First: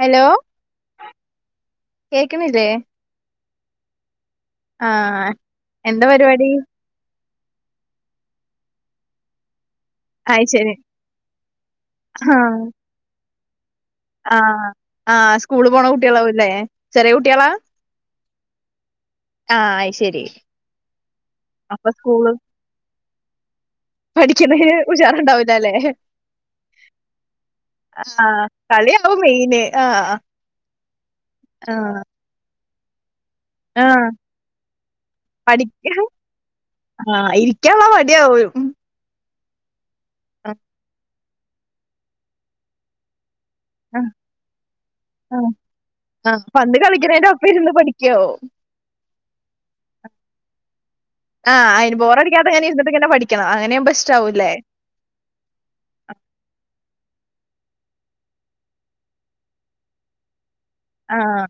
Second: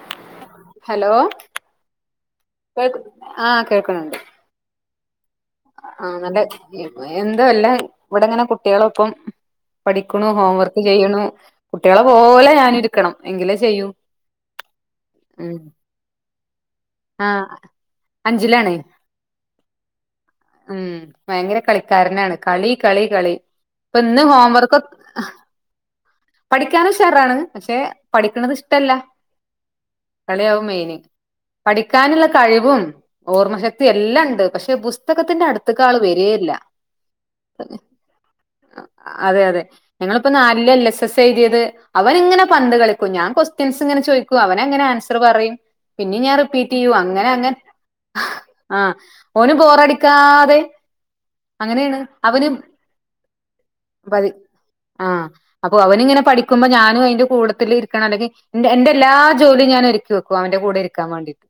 Hello hello കേക്ക്ണില്ലേ കേൾക്ക് ആഹ് കേൾക്കണണ്ട് ആഹ് എന്താ ആഹ് നല്ലെ പരിപാടി എന്ത അല്ല ഇവിടെ ഇങ്ങനെ കുട്ടികളൊപ്പം പഠിക്ക്ണു അയ് ഹോം ശരി വർക്ക് ചെയ്യണു കുട്ടികളെ പോലെ ആഹ് ഞാനിരിക്കണം എങ്കിലെ ചെയ്യൂ. ആഹ് ആഹ് ഉം സ്കൂള് പോണ കുട്ടികളാവും ഇല്ലെ ആഹ് അഞ്ചിലാണ് ആഹ് അയ് ശരി ഉം ഭയങ്കര അപ്പൊ സ്കൂള് കളിക്കാരനാണ് കളി കളി കളി ഇപ്പോ ഇന്നു പഠിക്കണേന് ഹോംവർക്കൊക് ഉഷാറുണ്ടാവൂലല്ലേ പഠിക്കാനുഷാറാണ്. പക്ഷെ ആഹ് പഠിക്കണത് ഇഷ്ടല്ല കളിയാവും മെയിന് ആഹ് കളിയാവും മെയിന്. ആഹ് പഠിക്കാനുള്ള കഴിവും ഓർമ്മ ശക്തി ആഹ് എല്ലാം ഉണ്ട്. പക്ഷെ പുസ്തകത്തിന്റെ അടുത്തക്ക ആള് വരെ ഇല്ല ആ ഇരിക്കാവാ മടിയാവും അതെ അതെ ഞങ്ങളിപ്പോ ആഹ് നാലില് എൽ എസ് എസ് എഴുതിയത് അവനിങ്ങനെ പന്ത് കളിക്കും ഞാൻ കൊസ് സ്റ്റിയൻസ് ആഹ് ചോയ്ക്കും അവന ങ്ങനെ ആൻസർ ആഹ് പറയും പിന്നിം ഞാൻ ആഹ് റിപ്പീറ്റ് പണ്ട് ചെയ്യും അങ്ങനെ കളിക്കണേന്റെ ഒപ്പം അങ്ങനെ ഇരുന്ന് പഠിക്കാവും ആ ഓന് ബോറടിക്കാതെ ആഹ് അയിന് അങ്ങനെയാണ് അവന് ബോറടിക്കാത്ത ഞാന ഇരുന്നിട്ടിങന്നെ പഠിക്കണം അങ്ങനെ പതി ഇഷ്ടാവൂല്ലേ ആഹ് അപ്പൊ അവനിങ്ങനെ പഠിക്കുമ്പോ ഞാനും അതിന്റെ കൂടത്തിലിരിക്കണം അല്ലെങ്കി എന്റ എന്റെ എല്ലാ ജോലിയും ഞാൻ ഒരുക്കി വെക്കും അവന്റെ കൂടെ ഇരിക് ആഹ്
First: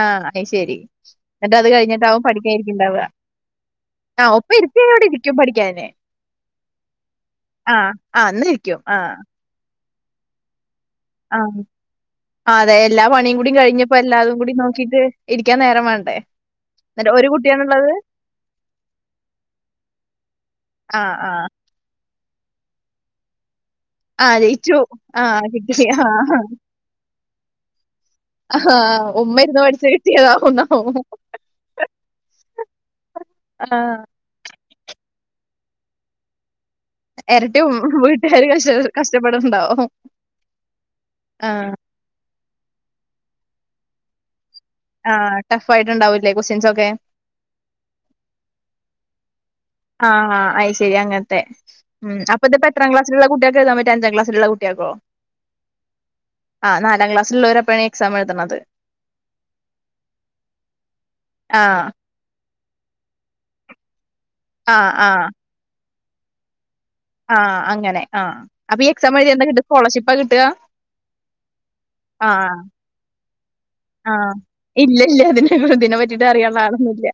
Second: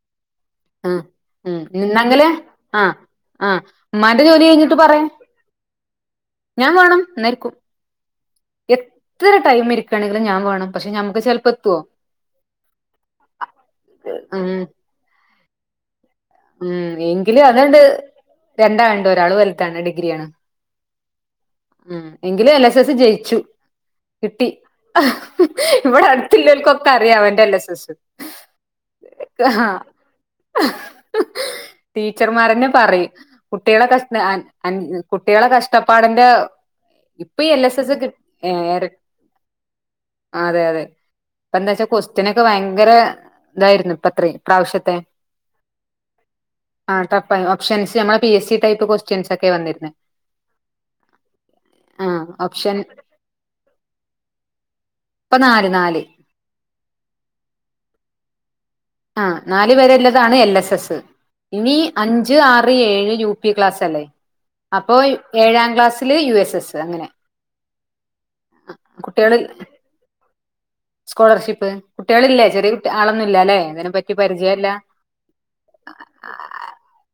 ആഹ് അയ്ശരി ആഹ് ന്നിട്ട് ഉം അത് കഴിഞ്ഞിട്ടാവും നിന്നെങ്കില് ആഹ് പഠിക്കാനിരിക്കണ്ടാവ ആഹ് ഉമ്മാന്റെ ജോലി കഴിഞ്ഞിട്ട് പറേ പഠിക്കാന് ഞാൻ വേണം ന്നഇരിക്കും ആഹ് ആഹ് ന്നരി എത്ര ടൈം ഇരിക്കയാണെങ്കിലും ഞാൻ വേണം പക്ഷെ ഞമക് ആഹ് അതെ എല്ലാ പണിയും കൂടി കഴിഞ്ഞപ്പോ എല്ലാതും ഉം കൂടി നോക്കീട്ട് ഇരിക്കാനേരം വേണ്ടേ ഉം എന്നിട്ട് ഒരു എങ്കിലും അതട് കുട്ടിയാണുള്ളത് രണ്ടാള്ണ്ട് ഒരാള് വലുതാണ് ഡിഗ്രിയാണ് ആഹ് ആഹ് ഉം എങ്കിലും എൽ എസ് എസ് ജയിച്ചു ആഹ് കിട്ടി ജയിച്ചു ആഹ് കിട്ടി ഇവിടെ ആഹ് അടുത്തില്ലോർക്കൊക്കെ അറിയ അവന്റെ എൽ എസ് എസ് ആഹ് ഉമ്മ ഇരുന്ന് ആഹ് പഠിച്ചു കിട്ടിയതാവുന്നാവും ടീച്ചർമാരന്നെ പറയും കുട്ടികളെ ആഹ് കഷ കുട്ടികളെ കഷ്ടപ്പാടിന്റെ ഇപ്പൊ ഈ എരട്ടി എൽ എസ് എസ് കിട് വീട്ടുകാര് എ കഷ്ട റെ കഷ്ടപ്പെടുന്നുണ്ടാവും അതെ അതെ ഇപ്പ ആഹ് എന്താച്ചാ കൊസ്ട്യനൊക്കെ ഭയങ്കര ഇതായിരുന്നു ഇപ്പത്രെ ഇപ്രാവശ്യത്തെ ആഹ് ടഫായിടുണ്ടാവൂല്ലേ കൊസ്റ്റഽൻസ് ഒക്കെ ആഹ് ടഫ് ഓപ്ഷൻസ് നമ്മെ ബി എസി ടൈപ്പ് കൊസ്ട്യൻസ് ഒക്കെ വന്നിരുന്നെ ആഹ് ആഹ് അയി ശരി അങ്ങനത്തെ ഉം ആഹ് അപ്പ ഇത്പ്പോ ഓപ്ഷൻ എത്രാ ക്ലാസിലുള്ള കുട്ടിയകൾക്ക എഴുതാപറ്റാ അഞ്ചാം ക്ലാസിലുളള കുട്ടികൾക്കോ ഇപ്പൊ നാല് നാല് ആഹ് നാലാം ക്ലാസ്സിലള്ളവരപ്പഴേ എക്സാം എഴുതുന്നത് ആഹ് നാല് വരെള്ളതാണ് എൽ എസ് എസ് ഇനി ആഹ് അഞ് അഞ്ച് ആറ് ഏഴ് യു പി ക്ലാസ് അല്ലേ ആഹ് അപ്പോ ആഹ് ഏഴാം ക്ലാസ്സില് യു എസ് എസ് അങ്ങനെ ആഹ് അങ്ങനെ ആഹ് അപ്പ ഈ എക്സാം എഴുതിയ കുട്ടികള് എന്താ കിട്ട സ്കോളർഷിപ്പാ കിട്ടാ സ്കോളർഷിപ്പ് കുട്ടികളില്ലേ ആഹ് ചെറിയ കുട്ടി ആളൊന്നുല്ല ലെ അന്നേരം ആഹ് ഇല്ല ഇല്ല അതിനെ പറ്റിട്ട് അറിയാനുള്ള ആളൊന്നുംല്ല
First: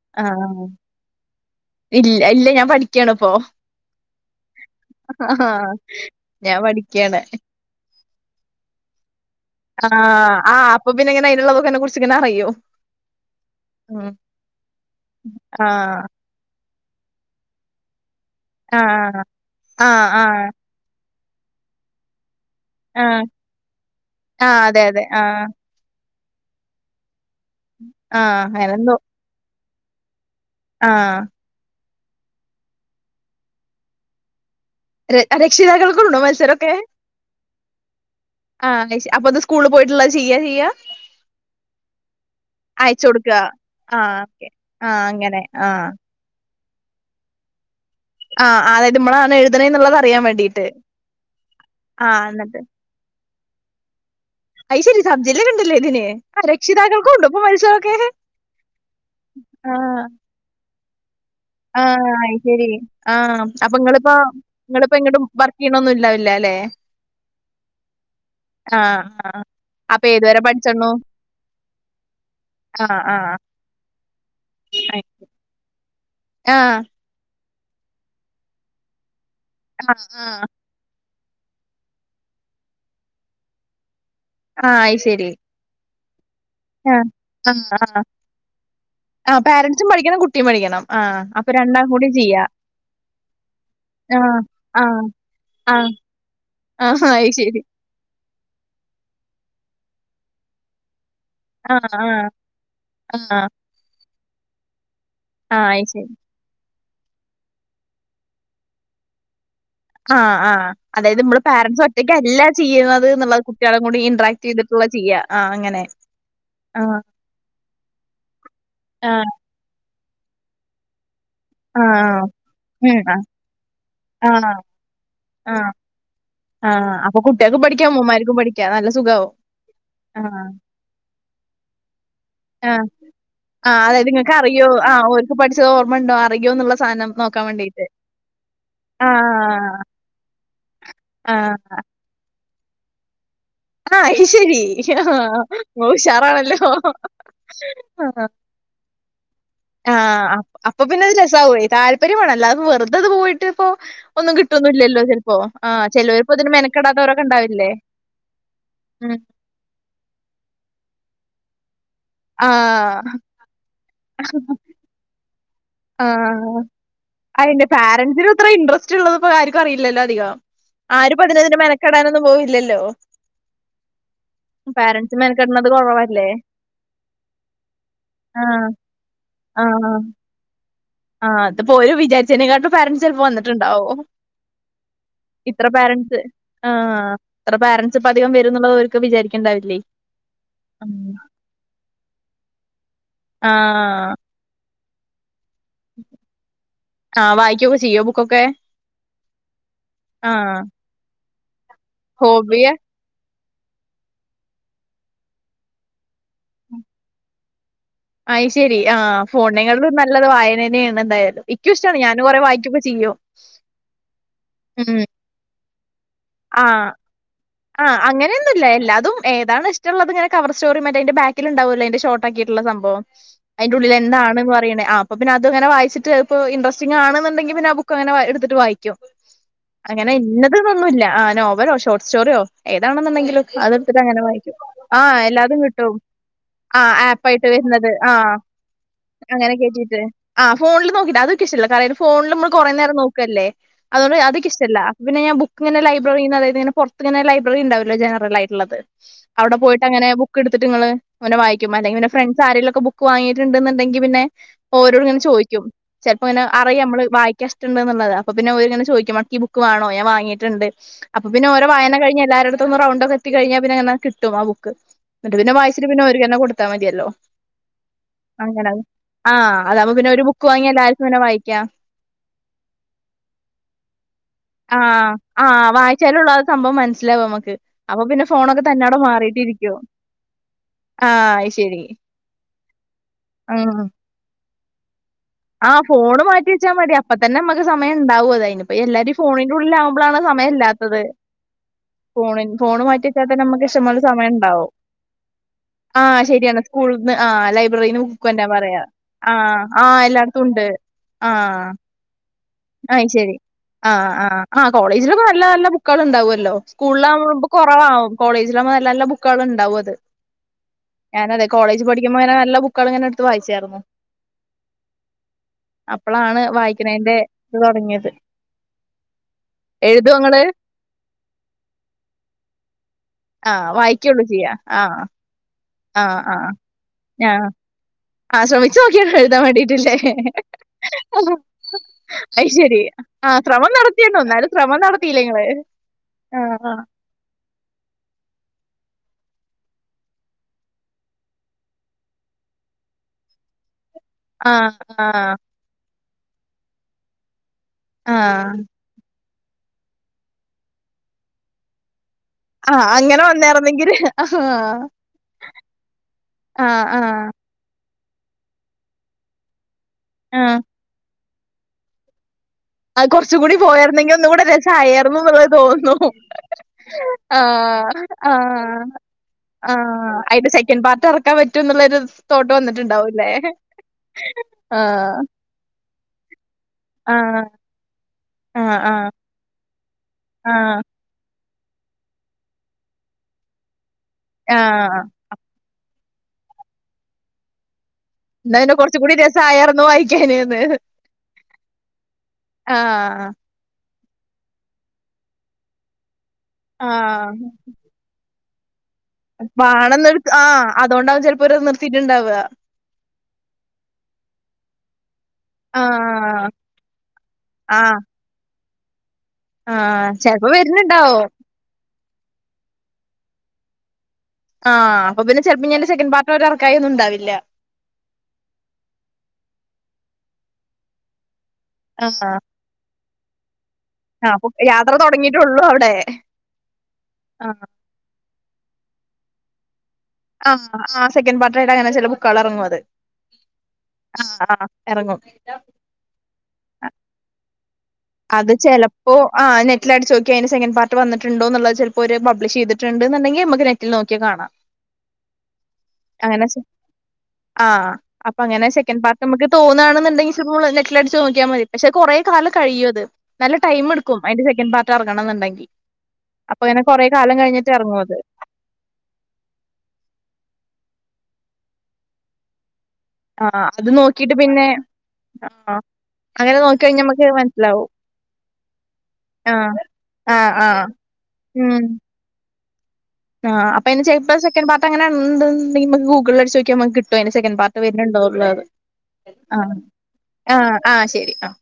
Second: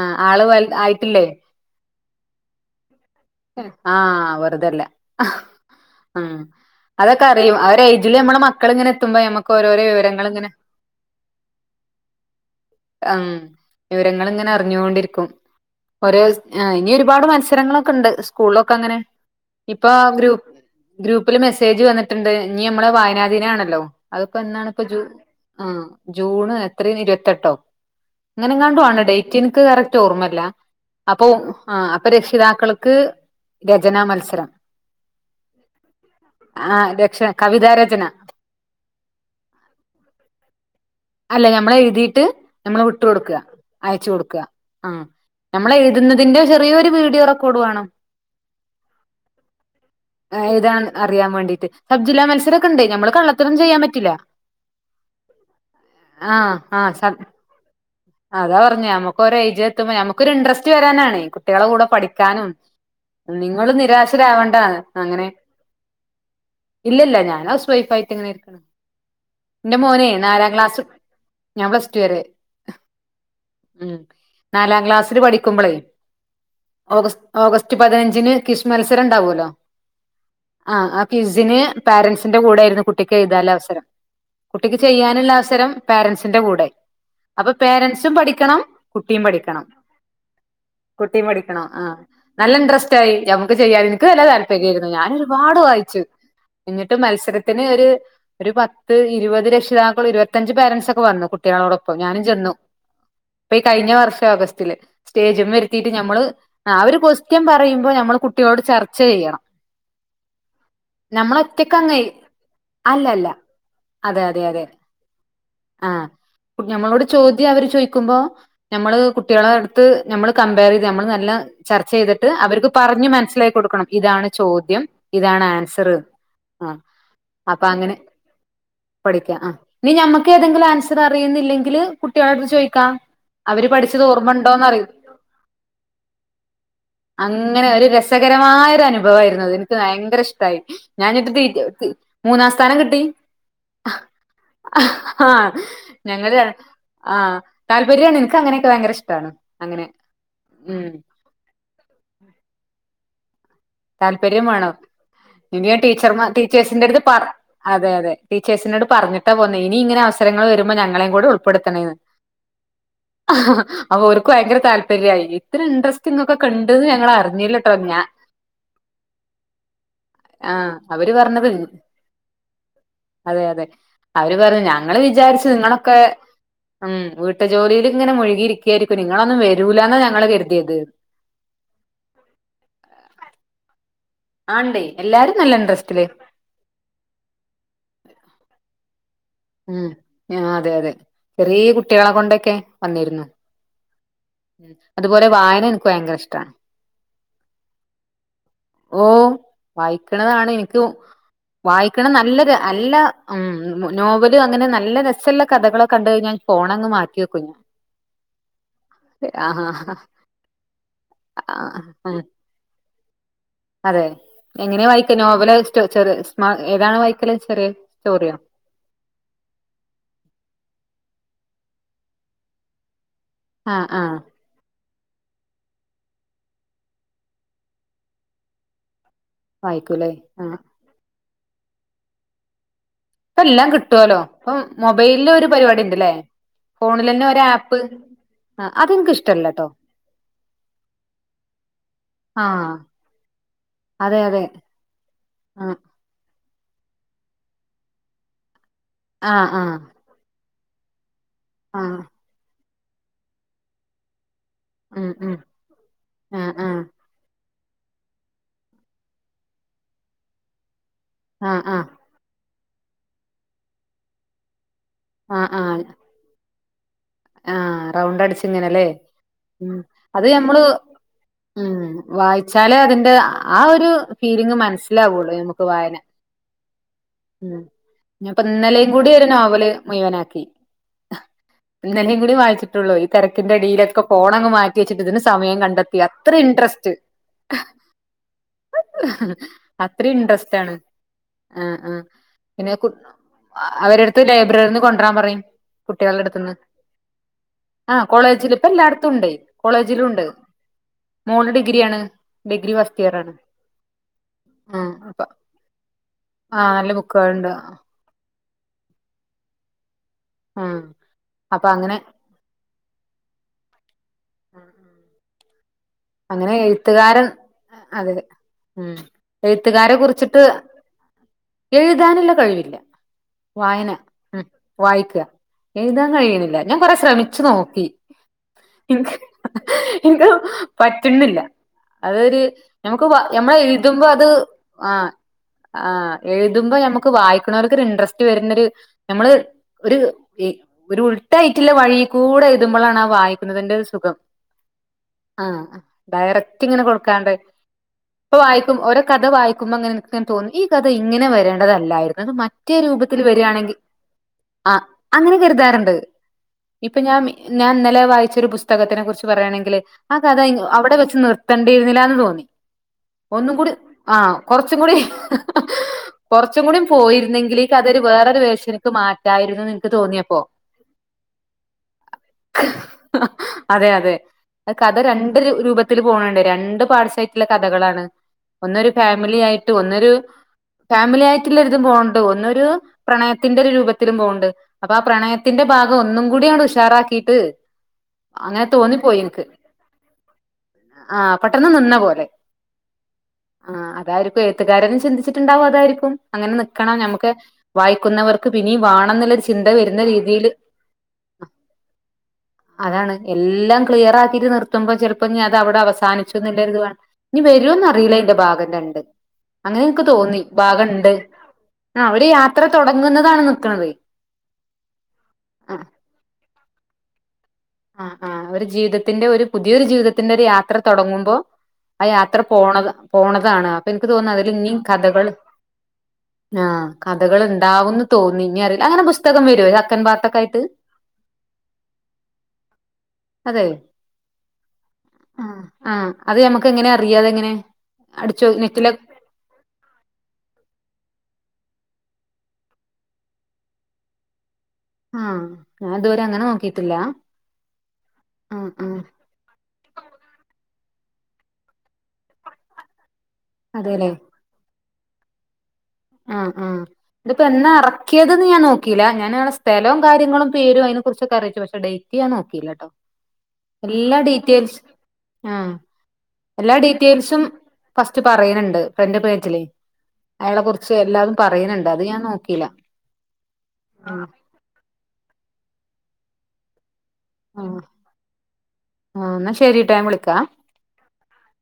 ആഹ് ആള് വൽത് ആയിട്ടില്ലേ ഇല്ല ഇല്ല ഞാൻ പഠിക്ക ആഹാ വെർതല്ല ആഹ് മ് ഞാൻ പഠിക്കാണ് അതൊക്കെ അറിയും ആ ഒരു എയ്ജ് ല് നമ്മളെ മക്കള്ങ്ങെനെ എത്തുമ്പെ ആഹ് ആ അപ്പ പിന്നെങ്ങനെ അയിനെള്ളതൊക്കെന്നെ കുറിച്ചിങ്ങനെ അറിയും അം ഉം വിവരങ്ങള്ങ്ങെനെ അറിഞ്ഞോണ്ടിരിക്കും ആഹ് ഓരോ ദി ആ ഇനിയൊരുപാട് മത്സരങ്ങളൊക്കെണ്ട് സ്കൂൾലൊക്കെ അങ്ങനെ ആഹ് ഇപ്പൊ ആഹ് ഗ്രൂപ്പ് ആഹ് ൽ മെസേജ് വന്ന് ട്ട്ണ്ട് ഇഞമ്മളെ ആഹ് വായനാ ദിനാണല്ലോ അത്പ്പൊ ആഹ് അതെ എാന്നാണ്പ്പം അതെ ജൂൺ ആഹ് ജൂണ് എത്രേനി ഇരുവത്തെട്ടോ? ആഹ് അങ്ങനെങ്ങാണ്ടു അങ്ങനെന്തോ ആണ് ഡെയ്റ്റ് ഇൻക്ക് കറക്റ്റ് ഓർമ്മല്ലാ ആഹ് അപ്പൊ ആ അപ്പൊ രക്ഷിതാക്കൾക്ക് രചനാ മത്സരം ര രക്ഷിതാക്കൾക്കുണ്ടോ മത്സരൊക്കെ? ആഹ് രക്ഷ കവിതാ രചന ആഹ അയ്ശെ അപ്പൊത് സ്കൂൾ പോയിട്ട്ള്ള ചെയ്യാ ചെയ്യാ? അല്ല ഞമ്മള് എഴുതിയിട്ട് നമ്മള് വിട്ട് അയച്ചൊട്ക്ക കൊടുക്കുക ആ അയച്ചു ഓക്കെ ആഹ് അങ്ങനെ ആഹാ ക്കുന്നതിന്റെ ചെറിയോരു വീഡിയോ റെക്കോഡ് വാണം ആഹ് അതായത് നമ്മളാണ് എഴുതണേന്നുള്ളത് അറിയാൻ അഹ് വേണ്ടീട്ട് ഇതാ അറിയാ വേണ്ടീട്ട് സബ്ജില്ല ആഹ് എന്നിട്ട് മത്സരെക്കെണ്ട് നമ്മള് കള്ള ത്രന്നും ചെയ്യാം പറ്റില്ല അയ്ശെരി സബ്ജില്ലക്കെണ്ട്ലേ ഇതിന് ആ ആ സ രക്ഷിതാക്കൾക്കൂണ്ടോ? ഇപ്പൊ മത്സ അതാ പറഞ്ഞെ നമ്മക്കൊരു എയ്ജിലെത്തുമ്പോ ആഹ് ഞ്ഞമ്മക്കൊരു ഇൻട്രസ്റ്റ് വരാനാണേ കുട്ട്യാളെ കൂടെ ആഹ് അത് പഠിക്കാനും ശരി ആഹ് നിങ്ങള് അപ്പൊ ഇങ്ങളിപ്പോ നിരാശരാവണ്ടാന്ന് ഇങ്ങളിപ്പോ എങ്ങട്ടും അങ്ങനെ വർക്ക് ചെയ്യണൊന്നും ഇണ്ടാവില്ല അല്ലേ ഇല്ലല്ല ഞാൻ ഹൗസ് വൈഫായിട്ട്ങ്ങനെരിക്കാണ് ആഹ് ആഹ് ഇന്റെ അപ്പൊ മോനെ ഏതുവരെ നാലാം ക്ലാസ് പഠിച്ചെണ്ണു ഞ്ഞാം പ്ലസ് ടു വെരെ ആഹ് ആഹാ ഉം നാലാം ക്ലാസ്സില് പഠിക്കുമ്പളേ ആഹ് ഓഗസ് ഓഗസ്റ്റ് പതിനഞ്ചിന് ക്വിസ് മത്സരെണ്ടാവൊല്ലോ? ആഹ് ആഹ് ആഹാ ആ ക്വിസിന് പേരൻസിന്റെ കൂടെയിര്ന്ന് കുട്ടിക്ക് എഴുതാല്ലെ അവസരം കുട്ടിക്ക് ആഹ് അത് ചെയ്യാന്ള്ള ശരി അവസരം പേരൻസിന്റെ കൂടെ ആഹ് അപ്പൊ ആഹാ ആഹാ പേരൻസും പഠിക്കണം കുട്ടിയും ആ പഠിക്കണം പോരൻസും പഠിക്കണം കുട്ടിയും പഠിക്കണം ആഹാ അപ്പൊ ണം രണ്ടാളും ആഹ് കൂടി ചെയ്യാ നല്ല ഇൻട്രസ്റ്റായിരിക്കും ഞമ്മക്ക് ചെയ്യാന് ഇൻക്ക് നല്ല ആഹ് താൽപര്യായിരുന്നു ആഹ് ഞാനൊരുപാട് ആഹ് വായിച്ച് എന്നിട്ട് ആഹ് അത് ശരി മത്സരത്തിന് ഒര് ഒരു പത്ത് ഇരുവത് രക്ഷിതാക്കെളും ഇരുവത്തഞ്ച് പേരൻസൊക്കെ വന്നു ആഹ് കുട്ടിയളോടൊപ്പം ഞാനും ആഹ് ചെന്നു ആഹ് ഇപ്പെയീ കഴിഞ്ഞ വർഷം ഓഗസ്റ്റില് സ്റ്റേജുമ്മേ ആഹ് അത് ഇര്ത്തീട്ട് ശരി ഞമ്മള് ആഹ് അവര് കൊസ്റ്റ്യൻ പറയുമ്പോ ഞമ്മള് കുട്ടികളോട് ചർച്ച ചെയ്യണം ആഹ് ആഹ് അതായത് നമ്മള് പേരൻസ് ഒറ്റയ്ക്കല്ല ചെയ്യ്ണെത് അല്ലല്ല ന്നുള്ളത് കുട്ട്യാളിം കൂടി അതെ അതെ ഇൻട്രാക്റ്റ് അതെ ചെയ്തിട്ടെള്ളെ ചെയ്യാ ആ അങ്ങനെ ആഹ് കു ആഹ് ഞമ്മളോട് ചോദ്യം അവര് ചോയിക്കുമ്പോ ഞമ്മള് ആഹ് കുട്ടിയളെട്ത്ത് ഞമ്മള് കമ്പയറെയ്ത് ഞമ്മള് നല്ല ചർച്ച ആഹ് ചെയ്ത്ട്ട് അവർക്ക് ഉം പറഞ് മനസ്സിലാക്കി കൊടുക്കണം ഇതാണ് ആഹ് ആഹ് ചോദ്യം ഇതാണ് ആഹ് ആൻസെറ്ന്ന് ആഹ് അപ്പൊ കുട്ടികൾക്കും പഠിക്കാം അപ്പങ്ങനെ അമ്മൂമാർക്കും പഠിക്കാം നല്ല സുഖാവും പഠിക്കാ ആഹ് ഇഞ് ഞമ്മക്ക് ആഹ് ഏതെങ്കിലും ആൻ സറ് അറിയുന്നില്ലെങ്കില് കുട്ടിയളട്ത്ത് ആഹ് ചോയ്ക്കാം ആഹ് അതായത് ഇങ്ങക്ക് അറിയോ ആ ഓര്ക്കും പഠിച്ചതോർമണ്ടോ അറിയോന്നുള്ള സാധം നോക്കാൻ വേണ്ടി പിന്നെ ഒരു രസകരമായ ഒരു അനുഭവായിരുന്നു അത് ഇൻക്ക് ഭയങ്കര ഇഷ്ടയി ഞാനിത് ടീ ആഹ് ടീച്ച മൂന്നാം സ്ഥാനം കിട്ടി ആഹ് അയ്ശെരി ഇങ്ങള് ആ ഞങ്ങള് ഉഷാറാണല്ലോ ആഹ് ഇക്കങ്ങനൊക്കെ ഭയങ്കരെഷ്ടാ ആഹ് അപ്പൊ പിന്നെ ഇത് രസാവുവേ താല്പര്യ വേണം അല്ലാതെ വെറ്തെത് കൂടിട്ട് പ്പൊ ഒന്നും താല്പര്യം വേണം കിട്ടൊന്നുല്ല്യല്ലോ ചെൽപ്പോ ഇനി ഞാൻ ആഹാ ടീച്ചർമാർ ചെലോലിപ്പതിന് മെനക്കെടാത്തോരൊക്കെണ്ടാവില്ലേ? ടീചേഴ്‌സിനോട് പറഞ്ഞിട്ട പോന്നെ ഇനി ഇങ്ങനെ അവസരങ്ങള് വരുമ്പോ ഞങ്ങളെയും കൂടെ ഉൾപ്പെടുത്തണേന്ന് ആഹ് അപ്പൊ ഒർക്ക് ഭയങ്കര താല്പര്യഅയിന് ഒര് ഇൻടറസ്റ്റ് ഇങ്ങക്കൊക്കെ ഇണ്ടത് ഞങ്ങളഅറിഞ്ഞില്ല ട്ടോ ഞ ഇത് ഇത്രയും ഇൻട്രസ്റ്റ് റ്റ്ള്ളത് ഇപ്പൊ ആര്ക്കും അറിയില്ലല്ലോ അധികം ആ അവര് പറഞ്ഞത് ആരുംപ്പതിന് മെനക്കെടാനൊന്നും പോവില്ലല്ലോ അതെ അതെ അവര് പറഞ്ഞു ഞങ്ങള് പാരൻറ്സ് വിചാരിച്ച് മെനക്കെടുന്നത് നിങ്ങളൊക്കെ കൊറവല്ലേ ഉം വീട്ട് ജോലിയി ഇങ്ങനെ ആഹ് മുഴുകിയിരിക്കയായിരിക്കും നിങ്ങളൊന്നും ആഹ് വരൂലാന്നാ ഞങ്ങള് കരുതിയത് ആഹ് അതിപ്പോ ഒര് വിചാരിച്ചതിനെക്കാട്ടും പാരൻറ്സ് ചിലപ്പോ വന്നിട്ടുണ്ടാവോ ആണ്ടേ എല്ലാരും നല്ല ഇത്ര ഇൻട്രസ്റ്റില് പോരൻറ്സ് ആഹ് ഇത്ര പോരൻറ്സ് ഇപ്പ അധികം വരു എന്നള്ളത് അവ ക്ക് വിചാരിക്കണ്ടാവില്ലേ ഉം ആ അതെ ഉം അതെ ചെറിയ കുട്ടികളെകൊണ്ടൊക്കെ വന്നിരുന്നു ആഹ് അതുപോലെ വായന എനിക്ക് ഭയങ്കര ഇഷ്ടാ ആഹ് വായിക്കൊക്കെ ചെയ്യോ ബുക്കൊക്കെ ഓ വായിക്കണതാണ് ആഹ് എനിക്കും വായിക്കണം നല്ലൊരു ഹോബിയ നല്ല ഉം നോവലും അങ്ങനെ നല്ല രസഉള്ള കഥകളക്കെ കണ്ട് കഴിഞ്ഞ ഫോണങ്ങ് മാറ്റിവെക്കും ഞ അയി് ശരി ആ ഫോണങ്ങളും നല്ലത് വായന തനെയാണ് എന്തായാലും ആ, എിക്കും ഇഷ്ടാണ് ഉം ഞാൻ കൊറെ വായിക്കൊക്കെ ചെയ്യോ അതെ എങ്ങനെ വായി നോവലോ സ്റ്റോ ചെറ സ്മാ ഏതാണ്‌ വായിക്കല് ചെറിയ സ്റ്റോറിയോ ഇല്ല എല്ലാതും ഏതാണ് ഇഷ്ടള്ളത് ഇങ്ങനെ കവർ സ്റ്റോറി മറ്റേ അതിന്റെ ബാക്കിൽ ഉണ്ടാവുല്ലെ അതിന്റെ ഷോർട്ടാക്കിയിട്ടുള്ള സംഭവം. അതിന്റെ ആഹ് ഉള്ളിൽ ആഹ് എന്താണന്ന് പറയണേ ആഹ് അപ്പ പിന്നെ അത്ങ്ങനെ വായിച്ചിട്ട് പ്പൊ ഇൻറസ്റ്റിങ് ആണ്‌ന്നുണ്ടെങ്കിൽ പിന്നെ ബുക്ക് അങ്ങനെ എടുത്തിട്ട് വായിക്കും. വായിക്കൂല്ലേ അങ്ങനെ ആഹ് ഇന്നതൊന്നുല്ല ആഹ് നോവലോ ഷോർട്ട് സ്റ്റോറിയോ ഏതാണെന്നുണ്ടെങ്കി ഇപ്പ എല്ലാം അതെടുത്തിട്ട് കിട്ടുവല്ലോ അങ്ങനെ വായിക്കും ഇപ്പം ആഹ് മൊബൈലില് ഒരു എല്ലാതും പരിപാടി കിട്ടും. ഉണ്ടല്ലേ ആഹ് ഫോണിലന്നെ ആപ്പ് ഒരു ആയിട്ട് വരുന്നത് ആഹ് ആഹ് അതിന്ക്ക് ഇഷം അങ്ങനെ കേട്ടിട്ട് ആഹ് ഫോണിൽ നോക്കിട്ട് അതുക്കിഷ്ടല്ല കറയ ഫോണിൽ നമ്മള് കുറേ ആഹ് നേരം നോക്കല്ലേ അതൊണ്ട് അതെ അത് അതെ ഇഷ്ടല്ല അപ്പ പിന്ന ഞാ ആഹ് ബുക്ക്ങ്ങനെ ലൈ.. ലൈബ്രറിൽന്ന് അതായത്ങ്ങനെ പുറത്ത്ങ്ങനെ ലൈബ്രറി ഉണ്ടാവല്ലോ ജനറൽ ആയിട്ടുള്ളത് ആഹ് അവിടെ ആഹ് പോയിട്ട് അങ്ങനെ ബുക്ക് എടുത്തിട്ട്ങ്ങള്ങ്ങനെ വായിക്കും അല്ലെങ്കി ആഹ് പിന്നെ ഫ്രണ്ട്സ് ആരെലൊക്കെ ബുക്ക് വാങ്ങിട്ടുണ്ടുന്നുണ്ടങ്കിൽ പിന്നെ ഓരോടും ഉം ഇങ്ങനെ ഉം ചോദിക്കും ചിലപ്പോ ഇങ്ങനെ ആഹ് അഹ് പ്പയ് ആഹ് നമ്മൾ വായിക്കാഷ്ട്ടണ്ട്ന്നുള്ളത് അപ്പൊ പിന്നെ ഓൽങ്ങന ചോദിക്കും അനക് ഈ ബുക്ക് വണോ ഞാൻ വാങ്ങീട്ടുണ്ട് അപ്പൊ പിന്ന ആഹ് ഓരോ ആഹ് വായന കഴിഞ്ഞ് എല്ലരുടത്തന്ന് റൗണ്ടക്കെ എത്തി കഴിഞ്ഞാ പിന്നെങ്ങനെ കിട്ടും ആഹ് ബുക്ക്. എന്നട്ട് ആഹ് പിന്നെ ആഹ് വായിച്ചിട്ട് പിന്നെ ഒര്ക്ക്ന്നെ കൊടുത്താൽ മതിയല്ലോ. ആഹ് റൗണ്ട് അടിച്ച അങ്ങനെ ഇങ്ങനെല്ലേ ആഹ് ഉം അതാവുമ്പോ പിന്നെ ഒരു ബുക്ക് അത്മ്മള് വാങ്ങി എല്ലാർക്കും ഇങ്ങനെ വായിക്കാം ഉം വായിച്ചാലേ അതിന്റെ ആഹ് ഒരു ഫീലിംഗ ആഹ് മനസ്സിലാവുള്ളൂ നമുക്ക്. ആഹ് വായന വായിച്ചാലുള്ള ആ സംഭവം മനസ്സിലാവും നമ്മക്ക് ഉം അപ്പൊ പിന്നെ ഞ പ്പോ ഫോണൊക്കെ ഇന്നലെയും തന്നോടെ കൂടി ഒരു നോവല് മാറിട്ടിരിക്കും മുഴവനാക്കി. ആഹ് ശരി ഇന്നലേും കൂടി വായിച്ചിട്ടുള്ളോ ഈ തിരക്കിന്റെ ആഹ് ഇടിലൊക്കെ ഫോണങ് മാറ്റി. ക വെച്ചിട്ട ഇതിന് സമയം ആഹ് കണ്ടെത്തി ഫോണ് അത്ര മാറ്റി വെച്ചാ ഇൻട്രസ്റ്റ്. മതി അപ്പ തന്നെ നമ്മക്ക് സമയം ഉണ്ടാവും അത് അയിനിപ്പ എല്ലാരും ഉം ഫോണിന്റെ അത്ര ഉള്ളിലാവുമ്പളാണ് സമയം ഇൻട്രസ്റ്റ് ആണ്. ഇല്ലാത്തത് ആഹ് ആഹ് ഫോണി പിന്നെ ഫോണ് കുത് മാറ്റി വെച്ചാ തന്നെ നമ്മക്ക് ഇഷ്ടം പോലെ അവരടുത്ത് സമയം ഉണ്ടാവും ലൈബ്രറിൽന്ന് കൊണ്ടരാൻ പറയും. കുട്ടികളുടെ അടുത്തന്ന്. സ്കൂളന്ന് ആഹ് ലൈബ്രറിന്ന് ബുക്ക് കൊണ്ടുരാൻ പറയാ എല്ലായിടത്തും ആഹ് ആഹ് എല്ലായിടത്തും ഉണ്ട്. മോള ആഹ് ഡിഗ്രി ആണ് ഡിഗ്രി ഫസ്റ്റ് അയ് ഇയർ ആണ്. ശരി ആഹ് ആഹ് ആഹ് കോളേജിലപ്പോ നല്ല നല്ല ബുക്കുകൾ ഉണ്ടാവുമല്ലോ ആഹ് നല്ല സ്കൂളിൽ ആവുമ്പൊ ബുക്കുകളുണ്ട് കുറവാകും. കോളേജിൽ നല്ല നല്ല ബുക്കുൾ ഉണ്ടാവും അത് ഉം ഞാനതെ അപ്പൊ കോളേജ് അങ്ങനെ പഠിക്കുമ്പോങ്ങനെ നല്ല. ബുക്കളങ്ങെ എടുത്ത് വായിച്ചായിരുന്നു. അപ്പളാണ് അങ്ങനെ വായിക്കണേന്റെ എഴുത്തുകാരൻ ഇത് തുടങ്ങിയത് അത്. ഉം എഴുത്തുകാരെ എഴുതുവോ കുറിച്ചിട്ട് ഇങ്ങള് എഴുതാനുള്ള കഴിവില്ല. ആഹ് വായന വായിക്കുള്ളൂ ഉം ചെയ്യാ ആഹ് വായിക്കുക. എഴുതാൻ ആഹ് ആഹ് കഴിയണില്ല ഞാൻ കൊറെ ശ്രമിച്ചു ആഹ് നോക്കി ആഹ് ശ്രമിച്ച് എനിക്ക് നോക്കിയല്ലേ എഴുതാൻ വേണ്ടീട്ട് ഇല്ലേ എനിക്ക് പറ്റുന്നില്ല അതൊരു അയ് ശെരി നമുക്ക് ആഹ് നമ്മളെ ശ്രമം എഴുതുമ്പോ നടത്തിയല്ലോ അത് എന്നാലും ശ്രമം ആഹ് നടത്തിയില്ലേ ഇങ്ങള് ആഹ് ആഹ് എഴുതുമ്പോ നമ്മുക്ക് വായിക്കണോർക്ക് ഒരു ഇൻട്രസ്റ്റ് വര്ണൊരു നമ്മള് ഒരു ഇ ഒരു ഉൾട്ടായിട്ടുള്ള വഴി കൂടെ എഴ്‌തമ്പൊളാണ് ആ വായിക്കുന്നതിന്റെ ഒരു സുഖം. ആഹ് ആഹ് ആഹ് ഡയറക്റ്റ് ഇങ്ങനെ കൊടുക്കാണ്ട് ആഹ് ഇപ്പ ആഹ് വായിക്കും ഓരോ കഥ വായിക്കുമ്പോ ഇങ്ങനേണ് [unintelligible] തോന്നും ഈ കഥ ഇങ്ങനെ വരേണ്ടതല്ലായിരുന്നു അത് മ റ്റേ ആഹ് രൂപത്തില് അങ്ങനെ വരുകാണെങ്കി വന്നായിരുന്നെങ്കില് ആഹ് അങ്ങനെ കരുതാറുണ്ടത് ആഹ് ഇപ്പൊ ആഹ് ഞാമീ ഞാൻ ഇന്നലെ വായിച്ചൊരു പുസ്തകത്തിനെ കുറിച്ച് പറയാണെങ്കില് ആ കഥ ഇൻ ആഹ് അവിടെ വെച്ച് നിർ ത്തൻണ്ടീയിരുന്നില്ല എന്ന് തോന്നി. അത് കൊറച്ചും കുടി ഒന്നും കൂടി പോയരുന്നെങ്കിൽ ഒന്നും ആഹ് കൂടെ രസ കുറച്ചും കൂടി ആയരുന്നു എന്നുള്ളത് തോന്നുന്നു. കുറച്ചും കൂടി പോയിരുന്നെങ്കിൽ ഈ കഥ ഒരു ആഹ് വേറൊരു ആഹ് വേർഷനിക്ക് മാറ്റായിരുന്നുന്ന് എനിക്ക് ആഹ് തോന്നിയപ്പോ അയിന്റെ സെക്കൻഡ് പാർട്ട് എറക്കാൻ പറ്റും എന്നുള്ളൊരു തോട്ട് വന്നിട്ടുണ്ടാവുംല്ലേ? അ കഥ രണ്ട് രൂ രൂപത്തില് പോണണ്ട് രണ്ട് ആഹ് പാർട്ട്സായിട്ടുള്ള കഥകളാണ് ആഹ് ഒന്ന് ഒരു ആഹ് ഫാമിലി ആയി ട്ട് ഒന്നൊരു ആഹ് ഫാമിലി ആയിട്ടുള്ള ഒരിതും പോവ്ണ്ട് ഒന്ന് ഒരു പ്രണയത്തിന്റെ ഒരു രൂപത്തിലും പോവ്ണ്ട് അപ്പൊ ആഹ് ആ പ്രണയ ത്തിന്റെ ഭാഗം ഒന്നും കൂടി അങ്ങട് ഉഷാറാക്കീട്ട് എന്നാ അങ്ങനെ പിന്നെ കുറച്ചും കൂടി തോന്നിപ്പോയി എനിക്ക് രസായിരുന്നു വായിക്കാന്ന്ന് ആഹ് പെട്ടെന്ന് നിന്ന പോലെ ആഹ് ആഹ് അതായിരിക്കും എഴുത്തുകാരനും ചിന്തിച്ചിട്ടുണ്ടാവും അതായിരിക്കും അങ്ങനെ നിക്കണം ഞമ്മക്ക് ആഹ് വായി ക്കുന്നവർക്ക് പിന്നേം വാണംന്നുള്ള ഒരു ചിന്ത വരുന്ന വാണം നിർ രീതീല് ആഹ് അതുകൊണ്ടാവും ചെലപ്പോ ഒരു നിർത്തിയിട്ടുണ്ടാവുക അതാണ് എല്ലാം ക്ലിയർ ആക്കീട്ട് നിർത്തുമ്പോ ചെലപ്പോ ഇനി അ ത് അവിട അവസാനിച്ചൂ ആഹ് എന്നുള്ള ഒരു ഇത് വാ ഇനി വരോന്ന് ആഹ് അറിയില്ല അയിന്റെ ഭാഗം രണ്ട് അങ്ങനെ എനിക്ക് ആഹ് തോന്നി ചെലപ്പോ ഭാഗണ്ട് വരുന്നുണ്ടാവും ആഹ് അവര് യാത്ര തൊടങ്ങുന്നതാണ് നിർത്തണതേ ആഹ് അപ്പൊ പിന്നെ ചെലപ്പം ഇനി അതിന്റെ സെക്കൻഡ് പാർട്ട് ഓര് എറക്കായി ഒന്നും ഉണ്ടാവില്ല ആഹ് ആഹ് ഓര ജീവിതത്തിന്റെ ഒരു പുതിയൊരു ജീവിതത്തിന്റെ ഒരു യാത്ര തൊടങ്ങുമ്പോ ആ ആഹ് യാത്ര പോണത് പോണതാണ് അപ്പം എനിക്ക് ആ തോന്ന്ന്നത് അപ്പൊ അതില് ഇന്നിയും യാത്ര കഥകള് തുടങ്ങിയിട്ടുള്ളൂ അവിടെ ആഹ് കഥകള് ആഹ് ഇണ്ടാവൂന്ന് തോന്നി ഇനി അറിയൂല അങ്ങന പുസ്തകം വരുവേ സെക്കൻഡ് പാർട്ടൊ ആഹ് ആഹ് സെക്കൻഡ് പാർട്ടായിട്ട് അങ്ങനെ ചെല ബുക്കുകള് എറങ്ങും അതേ അതെ ആഹ് ആഹ് എറങ്ങും ആഹ് ആഹ് അത് ഞമ്മക്ക് എങ്ങനെ അറിയാം അതെങ്ങനെ അടിച്ചോ അത് നെറ്റില ചെലപ്പോ ആഹ് നെറ്റിലടിച്ച് നോക്കിയാ അയിന് സെക്കൻഡ് പാർട്ട് വന്നിട്ടുണ്ടോ എന്നുള്ളത് ചെലപ്പോ ഓരു പബ്ലിഷ് ചെയ്തിട്ട് ഇണ്ട് എന്നുണ്ടെങ്കി നമ്മക്ക് നെ റ്റിൽ നോക്കിയാ കാണാം ആഹ് ഞാൻ ഇതുവരെ അങ്ങനെ ചെ നോക്കിയിട്ടില്ല ആഹ് അപ്പൊ അങ്ങനെ ആഹ് ആഹ് സെക്കന്റ് പാർ നമുക്ക് തോന്നുകാണ് എന്നുണ്ടെങ്കി [unintelligible] നെറ്റിലടിച്ചു നോക്കിയാ മതി പക്ഷെ കൊറേ കാലം കഴിയും അത് നല്ല ടൈം അതെല്ലേ എടുക്കും അയിന്റെ സെക്കൻഡ് പാർട്ട് എറങ്ങണം എന്നുണ്ടെങ്കി അപ്പൊ ഇങ്ങനെ കൊറേ കാലം കഴിഞ്ഞിട്ടേ എറങ്ങു അത് ന്ന് ഞാൻ നോക്കീല ഞാന് അയാള സ്ഥലോം കാര്യങ്ങളും പേരും അതിന കുറിച്ചൊക്കെ അറിയിച്ചു പക്ഷേ ഡേറ്റ് ഞാൻ നോക്കില കേട്ടോ ആഹ് അത് നോക്കീട്ട് പിന്നെ ആഹ് എല്ലാ ഡീറ്റെയിൽസും ഫസ്റ്റ് പറയണ് ണ്ട് ഫ്രണ്ട് ആ പേജിലെ ആ അയാളെ ആ കുറി പക്ഷെ എല്ലാവരും പറയണ് ഉം ണ്ട് അത് ഞാൻ നോക്കീല ആഹ് ആഹ് അപ്പ അയിന് ചെൽപ്പ സെക്കന്റ് പാർട്ട് അങ്ങനെ ഉണ്ട്ന്നുണ്ടെങ്കി അമ്മക്ക് ഗൂഗിളില് അടിച്ചു നോക്കിയാ അമ്മക്ക് കി ട്ടും അയിന് സെക്കൻഡ് പാർട്ട് വരണുണ്ടൊ എന്നുള്ളത് എന്നാ ആഹ് ശരിട്ടോ ഞാൻ വിളിക്കാ ആഹ് ആഹ് ശരി ആഹ്